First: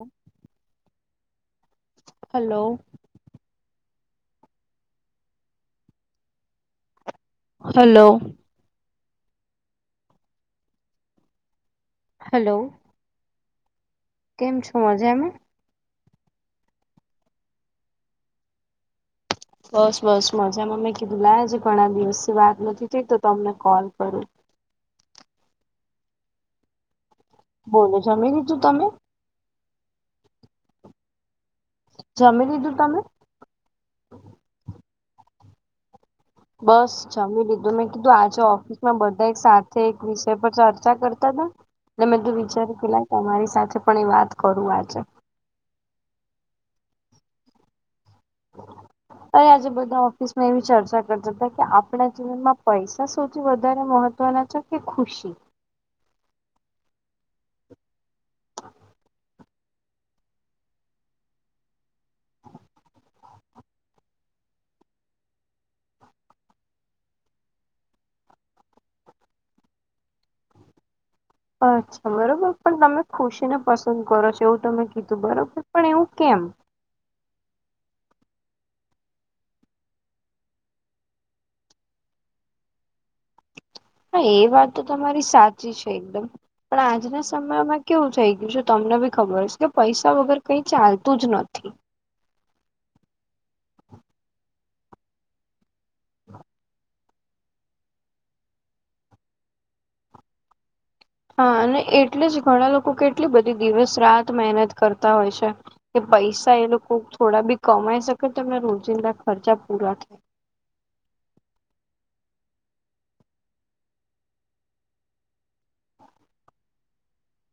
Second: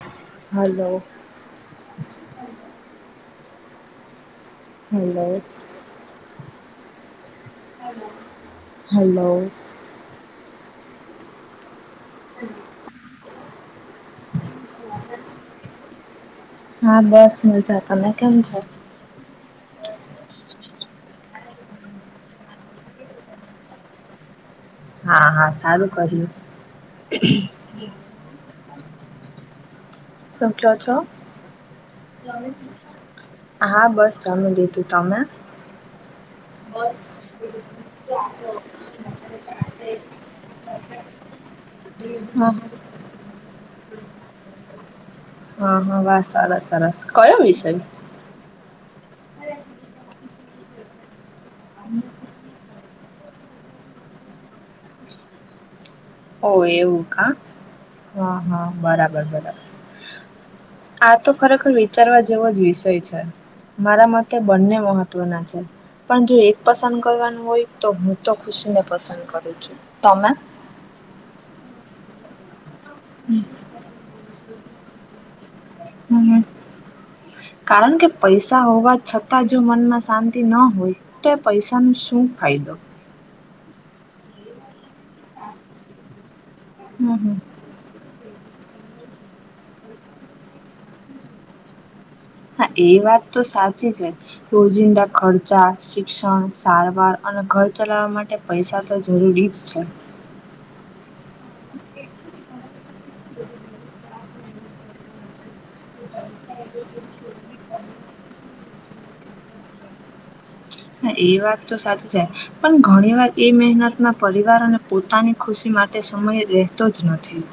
હ hello hello hello hello hello hello કેમ છો મજામાં? હા બસ મજા તમે કેમ છો? બસ બસ મજામાં મેં કીધું ઘણા દિવસથી વાત નથી થઈ તો તમને કોલ કરું હા હા સારું કર્યું બોલો જમી લીધું તમે શું કેવો છો જમી લીધું તમે હા બસ જમી લીધું તમે? બસ જમી લીધું મેં કીધું આજે ઓ બધા એક સાથે એક વિષય પર ચર્ચા કરતા હતા એટલે મેં હા વિચાર્યું પેલા તમારી સાથે પણ એ વાત કરું આજે હા હા વા સરસ સરસ કયો વિષય? [inaudible] તો આજે બધા ઓફિસ માં એવી ચર્ચા કરતા હતા કે આપણા જીવનમાં પૈસા સૌથી વધારે મહ ત્વના છે કે ખુશી ઓ એવું કા હા હા બરાબર બરાબર આ તો ખરેખર વિચારવા જેવો જ વિષય છે મારા મતે બંને મહત્વના છે પણ જો એક પસંદ કરવાનું હોય તો હું તો ખુશીને પસંદ કરું છું તમે અચ્છા બરોબર પણ તમે ખુશીને પસંદ કરો છો એવું તમે કીધું બરોબર પણ એવું કેમ હમ કારણ કે પૈસા હોવા છતાં જો મનમાં શાંતિ ન હોય તે પૈસાનો શું ફાયદો નઈ એ વાત તો તમારી સાચી છે એકદમ પણ હમ આજના હમ. સમયમાં કેવું થઈ ગયું છે તમને બી ખબર હશે કે પૈસા વગર કઈ ચાલતું જ નથી હા એ વાત તો સાચી છે રોજિંદા ખર્ચા શિક્ષણ સારવાર અને ઘર ચલાવવા માટે પૈસા તો જરૂરી જ છે હા અને એટલે જ ઘણા લોકો કેટલી બધી દિવસ રાત મહેનત કરતા હોય છે કે પૈસા એ લોકો થોડા બી કમાઈ શકે તો એમના રોજિંદા ખર્ચા પૂરા થ હા એ વાત તો સાચી છે પણ ઘણી વાર એ મહેનતમાં પરિવાર અને પોતાની ખુશી માટે સમય રહેતો જ નથી.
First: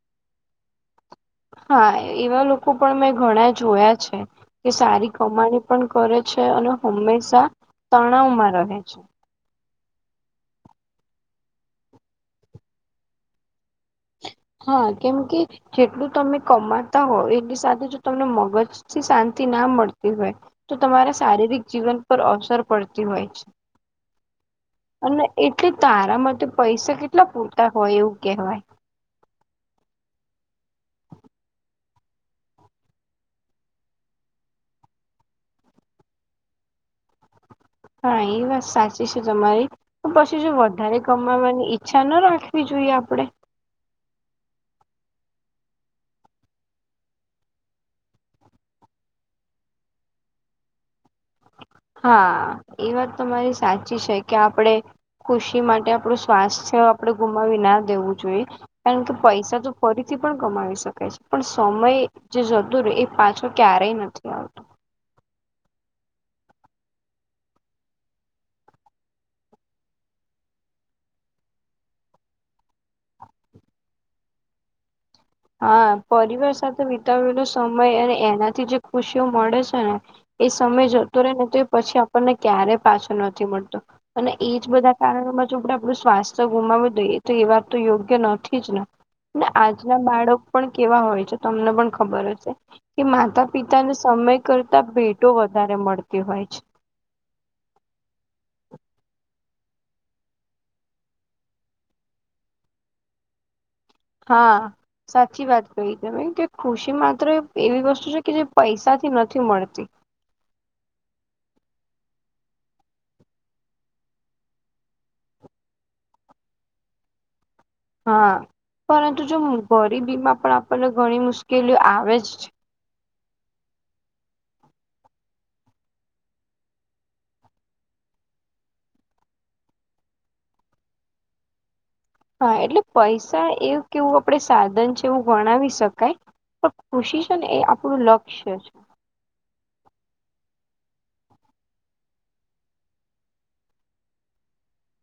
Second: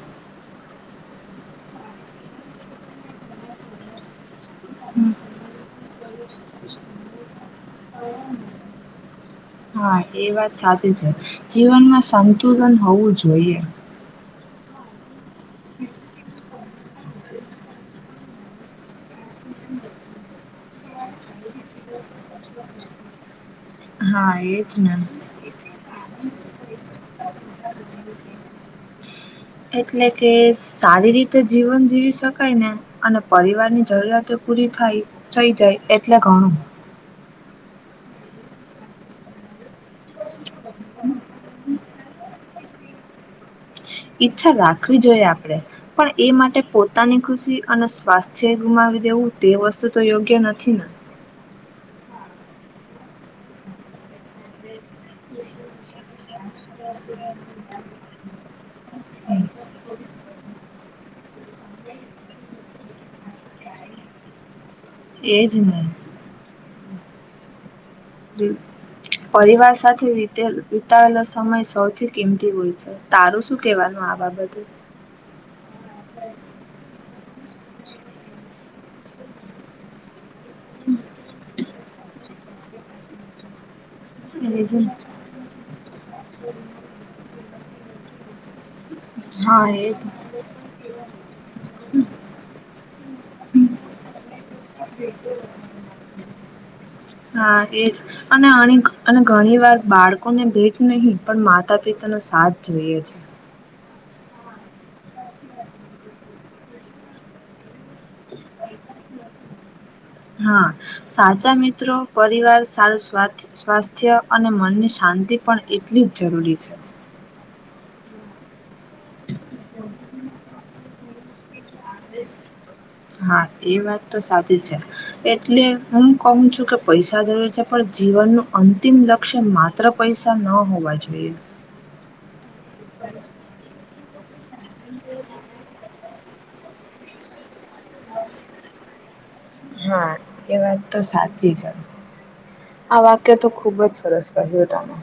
હા એવા લોકો પણ મેં ઘણા જોયા છે કે હમ. સારી કમાણી પણ કરે છે અને હંમેશા તણાવમાં રહે છે. હા એ વાત સાચી છે જીવનમાં સંતુલન હોવું જોઈએ. હા કેમ કે જેટલું તમે કમાતા હો એટની સાથે જો તમને મગજ થી શાંતિ ના મળતી હોય. તો તમારા શારીરિક જીવન પર અસર પડતી હોય છે. હા એજ ને. અને એટલે તારા માટે પૈસા કેટલા પૂરતા હોય એવું કહેવાય. એટલે કે સારી રીતે જીવન જીવી શકાય ને અને પરિવાર ની જરૂરતો પૂરી થાય થઈ જાય એટલે ઘણું. હા એ વાત સાચી છે તમારી. તો પછી જો વધારે કમાવાની ઈચ્છા ના રાખવી જોઈએ આપડે. ઈચ્છા રાખવી જોઈએ આપડે પણ એ માટે પોતાની ખુશી અને સ્વાસ્થ્ય ગુમાવી દેવું તે વસ્તુ તો યોગ્ય નથી ને. હા એ વાત તમારી સાચી છે કે આપડે ખુશી માટે આપણું સ્વાસ્થ આપણેે ગુમાવી ના દેવું જોઈએ. કારણ કે પૈસો તો ફરીથી પણ કમાવી શકાય છે પણ સમય જે જતું રહ એ પાછું ક્યારેય નથી આવતુ. એ જને. પરિવાર સાથે વીતેલ વિતાવેલો સમય સૌથી કિંમતી હોય છે. તારું શું કેવાનું આ બાબતે. હા પરિવાર સાથે વિતાવેલો સમય અને એનાથી જે ખુશીઓ મળે છે ને એ સમય જતો રહેે ને તો એ પછી આપણને ક્યારેય પાછો નથી મળતો. અને એજ બધા કારણોમાં જો આપડે આપણું સ્વાસ્થ્ય ગુમાવી દઈએ એ તો એ વાર તો યોગ્ય નથી જ ને. ને હા આજના એજને. બાળક પણ કેવા હોય છે તમને પણ ખબર હશે કે માતા પિતાને સમય કરતા ભેટો વધારે મળતી હોય છે. હા એજ. અને અનેક ઘણી વાર બાળકોને ભેટ નહી પણ માતા પિતાનોો સાથ જોઈએ છે. હા. સાચી વાત કહી તમે કે ખુશી માત્ર એવી વસ્તુ છે કે જે પૈસાથી નથી મળતી. હા સાચા મિત્રો પરિવાર સાર સ્વા સ્વાસ્થ્ય અને મનની શાંતિ પણ એટલી જ જરૂરી છે. હા પરંતુ જો ગરીબીમાં પણ આપણને ઘણી મુશ્કેલીઓ આવે જ છે. હા એ વાત તો સાચી છે. એટલે હું કહું છું કે પૈસા જરૂર છે પણ જીવનનું અંતિમ લક્ષ્ય માત્ર માત્ર પૈસા ન હોવા જોઈએ. હા એટલે પૈસા એવું કેવું આપડ સાધન છે એવું ગણાવી શકાય. પર ખુશી છે ને એ આપણું લક્ષ્ય છે. હા એ વાત તો સાચી છે. આ વાક્ય તો ખુબ જ સરસ કહ્યું તમે.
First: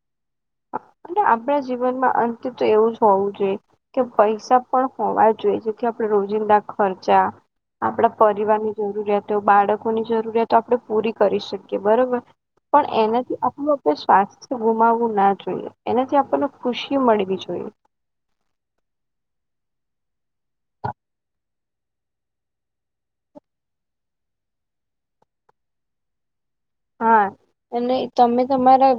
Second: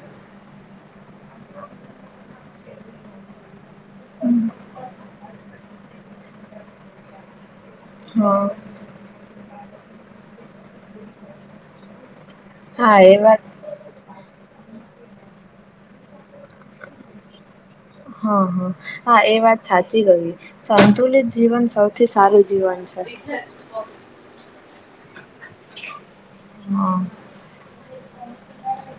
અને આપણા જીવનમાં અંતે તો એવું જ હોવું જોઈએ કે પૈસા પણ હોવા જોઈએ જેથી આપણેે રોજિંદા ખર્ચા આપણા હા પરિવારની જરૂરિયાતો, બાળકોની જરૂરિયાતો આપણે પૂરી કરી શકીએ બરોબર. પણ હા એ એનાથી વાત આપણું આપણે સ્વાસ્થ્ય ગુમાવવું ના જોઈએ. એનાથી આપણને ખુશી મળવી જોઈએ. હા હા હા એ વાત સાચી કઈ સંતુલિત જીવન સૌ થી સારું જીવન છે. હા. હા અને તમે તમારા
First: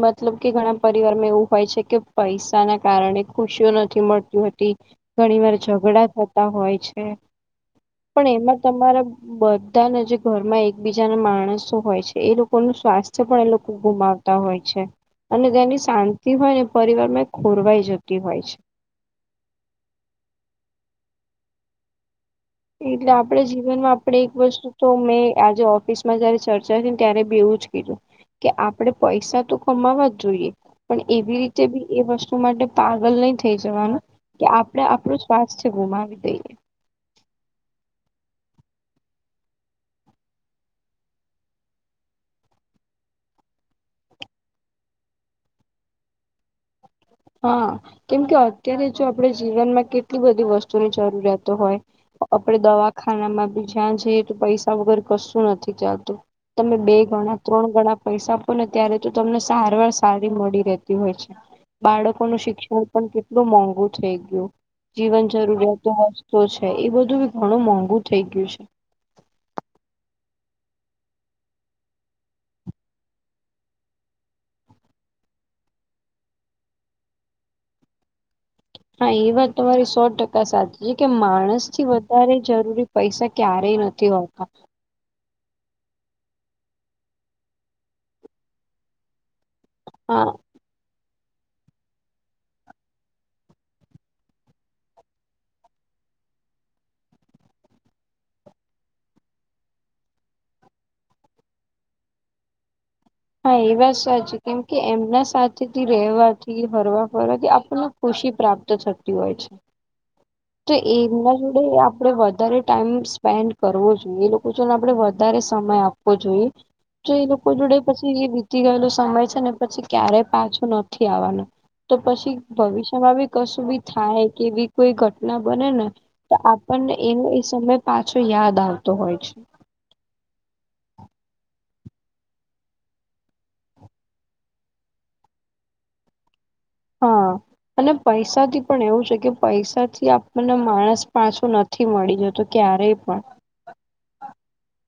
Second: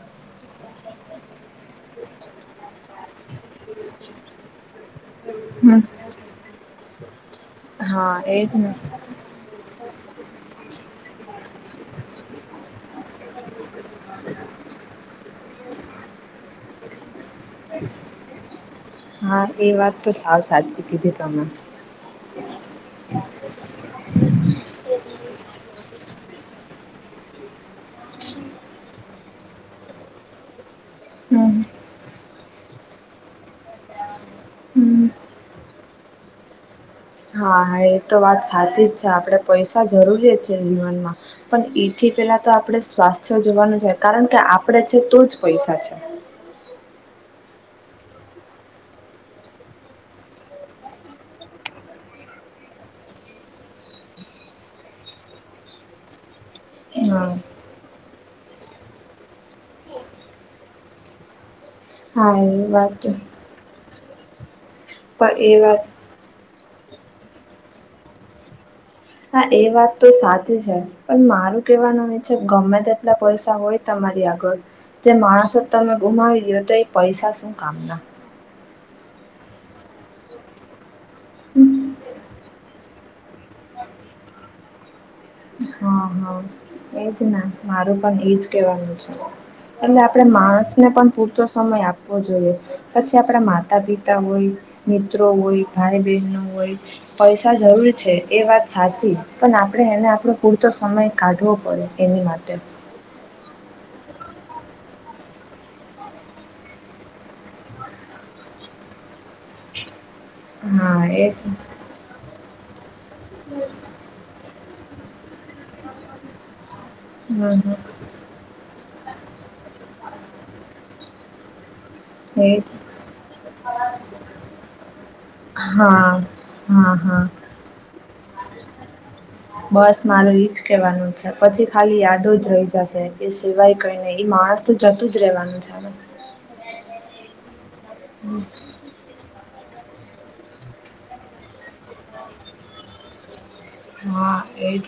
મતલબ કે ઘણા પરિવારમાં એવું હોય છે કે પૈસા ના કારણે ખુશીઓ નથી મળતી હો ઘણી વાર હમ ઝઘડા થતા હોય છે હા પણ એજ એમાં ને તમારા બધાને જે ઘરમાં એકબીજા ના માણસો હોય છે એ લોકોનું સ્વાસ્થ્ય પણ એ લોકો ગુમાવતા હોય છે અને તેની શાંતિ હોય ને પરિવાર માં ખોરવાઈ જતી હોય છે હા એ વાત તો સાવ સાચી કીધી તમે એટલે આપણે જીવનમાં આપણે એક વસ્તુ તો મેં આજે ઓફિસમાં જયારે ચર્ચા થ ને ત્યારે બ એવું જ કીધું કે આપણેે પૈસા તો કમાવા જ જોઈએ પણ એવી હમ રીતે બી એ વસ્તુ માટે પાગલ નહી થઈ જવાનું કે આપડે હમ. આપણો શ્વાસ છે ગુમાવી દઈએ હા હા એ તો વાત સાચી જ છે આપણેે પૈસા જરૂરીય છેએ જીવનમાં પણ એથી પેલા તો આપણેે સ્વાસ્થ્ય જોવાનું છે કારણ કે આપડે છે તો જ પૈસા છે હા કેમ કે અત્યારે જો આપણે જીવનમાં કેટલી બધી વસ્તુની જરૂરિયાતો હોય આપડે દવાખાનામાં બી જ્યાં જઈએ તો પૈસા વગર કશું નથી ચાલતું તમે બે ગણા હા ત્રણ ગણા પૈસા આપો ને ત્યારે તો તમને સારવાર સારી મળી રહેતી હોય છે બાળકો હા ન એ શિક્ષણ વાત પણ કેટલું મોંઘું થઈ ગયું જીવન પણ એ વાત જરૂરિયાતો છે એ બધું બી ઘણું મોંઘું થઈ ગયું છે હા એ વાત તો સાચી છે પણ મારું કેવાનું છે ગમે તેટલા પૈસા હોય તમારી આગળ જે માણસો જ તમે ગુમાવી દો તો એ પૈસા શું કામ ના હા એ વાત તમારી સો ટકા સાચી છે કે માણસ થી વધારે જરૂરી પૈસા ક્યારેય નથી હોતા હા હા એજ ને મારું પણ એજ કેવાનું છે એટલે આપણે હા માણસને પણ પૂરતો સમય આપવો જોઈએ પછી આપણા માતા પિતા હોય મિત્રો હોય ભાઈ બહેનો હોય પૈસા જરૂર છે એ વાત સાચી પણ આપણે એને આપણું પૂરતો સમય કાઢવો પડે એની માટે હા એ વાત સાચી કેમ કે એમના સાથેથી રહેવાથી ફરવા ફરવાથી આપણા ખુશી પ્રાપ્ત થતી હોય છે તો હા એમના એજ જોડે આપડે વધારે ટાઈમ સ્પેન્ડ કરવો જોએ એ લોકો જો ને આપડે વધારે સમય આપવો જોઈએ તો એ હમ લોકો જોડે હમ પછી એ તી ગયેલો સમય છે ને પછી ક્યારેય પાછું નથી આવવાનું તો પછી એજ ભવિષ્યમાં બી કશું બી થાય કે બી કોઈ ઘટ બનેને હા તો હા આપણને હા એનો એ સમય પાછો યાદ આવતો હોય છે બસ મારું ઈજ કેવાનું છે પછી ખાલી યાદો જ રહી જશે એ સિવાય કઈ નને માણસ તો જતું જ રહેવાનું છે આપ હા અને પૈસાથી પણ એવું છે કે પૈસા થી આપણને માણસ પાછો નથી મળી જતો ક્યારેય પણ હા એજ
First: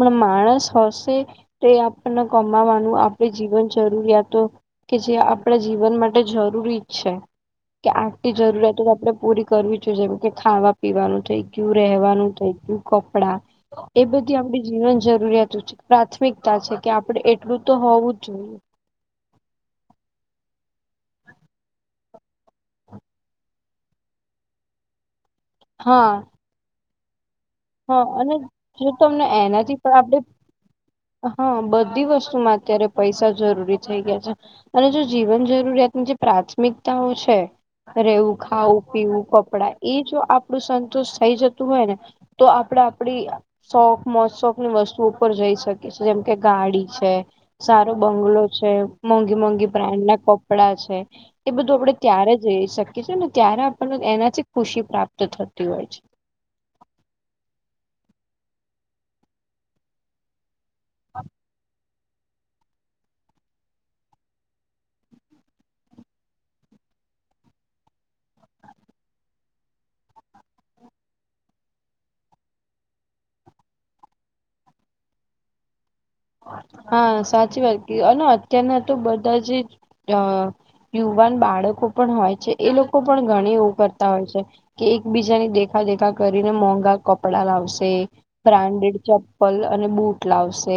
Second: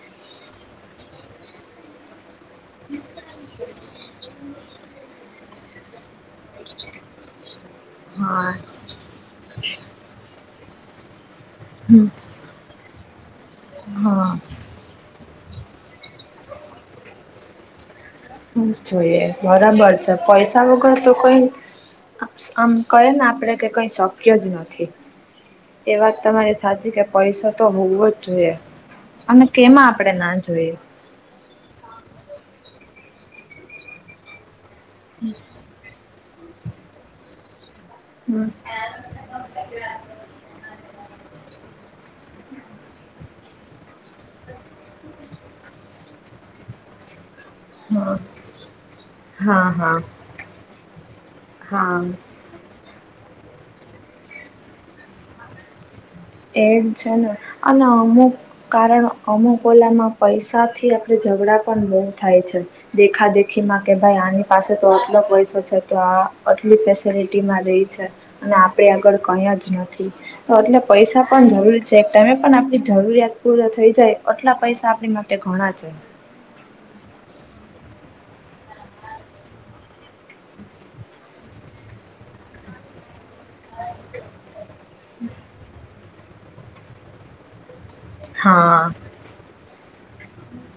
પણ માણસ હશે તો આપણને કમાવાનું આપણે જીવન જરૂરિયાતો કે જે આપણા જીવન માટે જરૂરી છે કે આખલી હા જરૂરિયાતો તો આપડણે પૂરી કરવી છેઈએ જેમ કે ખાવા પીવાનું થઈ કયું હમ. રવાનું થય કયુ કપડા એ બધું હા આપ જીવન જરૂરિયાત છે પ્રાથમિકતા છે કે આપડે એટલું તો હોવું જ જોઈએ જોઈએ બરાબર છે પૈસા વગર તો કઈ આમ કહે ને આપડે કે કઈ શક્ય જ નથી એ હા વાત તમારે સાચી કે પૈસા તો હોવો હા જ અને જોઈએ જો તમને અને એનાથી કેમાં પણ આપણેે આપણે ના જોઈએ હા બધી વસ્તુમાં અત્યારે પૈસા જરૂરી થઈ ગયા છે અને જો જીવન જરૂરિયાતની જે પ્રાથમિકતાઓ છે રેવું હમ. ખાવું પીવું કપડાં એ જો આપડું સંતોષ થઈ જતું હોય ને તો આપણે આપડી શોખ મોજ શોખની વસ્તુ ઉપર જઈ શકીી જેમ કે ગાડી છે. સારો હા બંગલો છે મોંઘી હા મોંઘી હા બ્રાન્ડ ના કપડા છે એ બધું આપડે હા ત્યારે જ જઈ શકી છી ને ત્યારે આપણને એનાથી ખુશી પ્રાપ્ત થતી હોય છે. એડ છે ને અને અમુક કારણ અમુક ઓલામાં પૈસા થી આપણે ઝઘડા પણ બહુ થાય છે. દેખા દેખીમાં કે ભાઈ આની પાસે તો આટલો પૈસો છે તો આ આટલી ફેસિલિટીમાં રે છે. અને આપડે આગળ કઈ જ નથી તો એટલે પૈસા પણ જરૂરી છે એક ટાઈમે પણ આપણી જરૂરિયાત પૂરા થઈ જાય આટલા પૈસા આપણી માટે ઘણા છે. હા સાચી વાત ક અને અત્યારના તો બધા જ અ યુવાન બાળકો પણ હોય છે એ લોકો પણ ઘણી કરતા હોય છે કે એકબીજાની દેખા દેખા કરીને મોંઘા કપડા લાવશે હા બ્રાન્ડેડ ચપ્પલ અને બુટ લાવશે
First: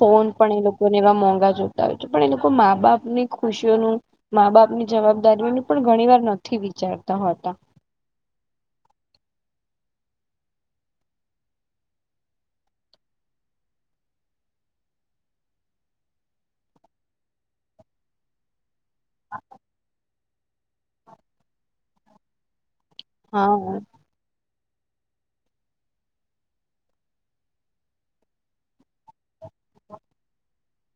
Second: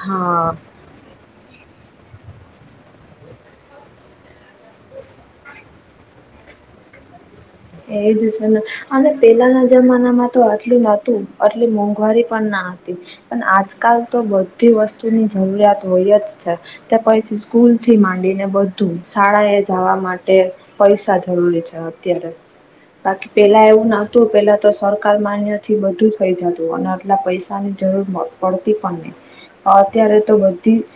ફોન પણ હા એ લોકો લોકોને એવા મોંઘા જોતા હોય છે પણ એ લોકો મા બાપ ની ખુશીઓનુ મા બાપની જવાબદારીઓું પણ ઘણી વાર નથી વિચારતા હોતા. એજ છે. અને પેલાના જમાનામાં તો આટલી નતું આટલી મોંઘવારી પણ ના હતી. પણ આજકાલ તો બધી વસ્તુની જરૂરિયાત હોય જ છે. ત પછ સ્કૂલ થી માંડીને બ તું શાળાએ જવા માટે પૈસા જરૂરી છે, અત્યારે બાકી પેલા હા એવું ના તો પહેલાં તો સરકાર માન્યથી બધું થઈ જતું અને એટલા પૈસાની જરૂર પડતી પણ નહી. અત્યારે તો બધી જ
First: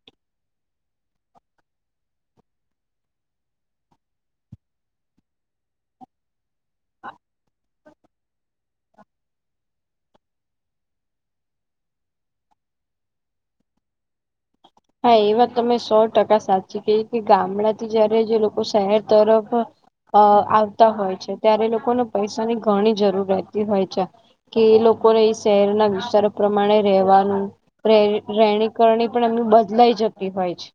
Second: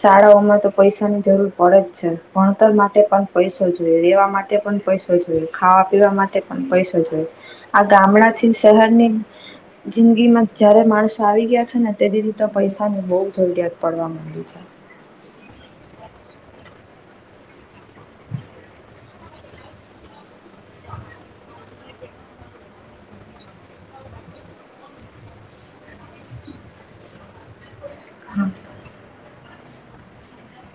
શાળાઓમાં તો પૈસા ની જરૂર પડે જ છે, ભણતર માટે પણ પૈસો જોઈએ રેવા માટે પણ પૈસો જોય ખાવા પીવા માટે પણ પૈસો જોય આ ગામડા થી શહેરની જિંદગી માં જયારે માણસો આવી ગયા છેને, તે દથી તો પૈસાની બહુ જરૂરિયાત પડવાવામાં એ છે. હા એ વાત તમે સો ટકા સાચી કે કે ગામડાથી જયારે જે લોકો શહેર તરફ અ આવતા હોય છે ત્યારે લોકોને પૈસાની ઘણી જરૂર રહેતી હોય છે. કે એ લોકોને એ શહેરના વિસ્તારો પ્રમાણે રહેવાનુ હા રેણી કરણી પણ એમની બદલાઈ જતી હોય છે.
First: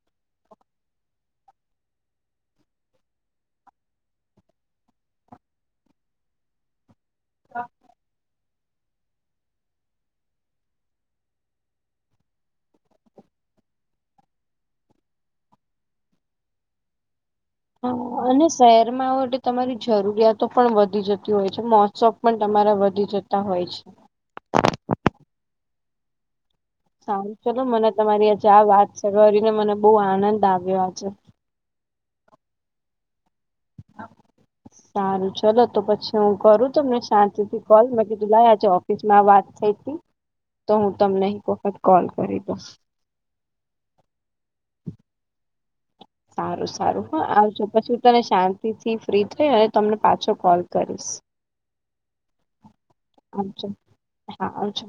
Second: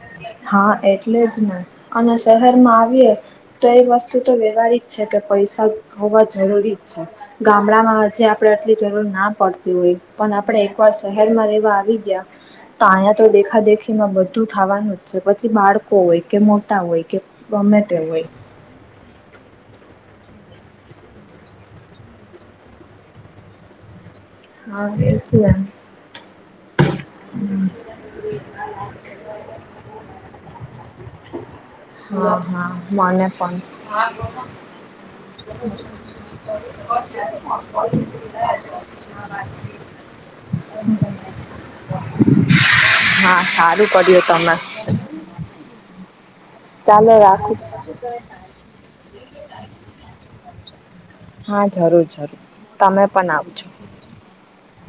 હા એટલે જ નહી અને શહેરમાં આવીએ તો એ વસ્તુ તો વ્યવહારિક છે, કે પૈસા હોવા જરૂરી જ છે ગામડામાં આજ આપ આટલી જરૂર ના પડતી હોય પણ આપે એક વાર શહેરમાં રહેવા આવી ગયા. તો અહીંયા તો દેખા દેખીમાં બધું થવાનું જ છે પછી બાળકો હોય કે મોટા હોય, કે ગમે તે હા હોય અને શહેરમાં આવો એટલે તમારી જરૂરિયાતો પણ વધી જતી હોય છે મહોત્સવ પણ તમારા વધી જતા હોય છે. હા હચવા સારું ચલો મને તમારી આજે આ વાત સરળવા કરીને મને બહુ આનંદ આવ્યો આ છે. હા હા મને પણ સારું ચલો તો પછી હુ કરુ, તમને શાંતિ થી કોલ મે ક તું લાવ્યાજે ઓફિસ વાત થઈ હતી, તો હું તમને એક વખત કોલ કરી દઉં હા સારું પડ્યું તમે હ સારું સારું હા આવજો પછી તને શાંતિ થી ફ્રી થઈ અને તમને પાછો કોલ કરીશ હા જરૂર જરૂર તમે પણ આવજો હા આવછુ.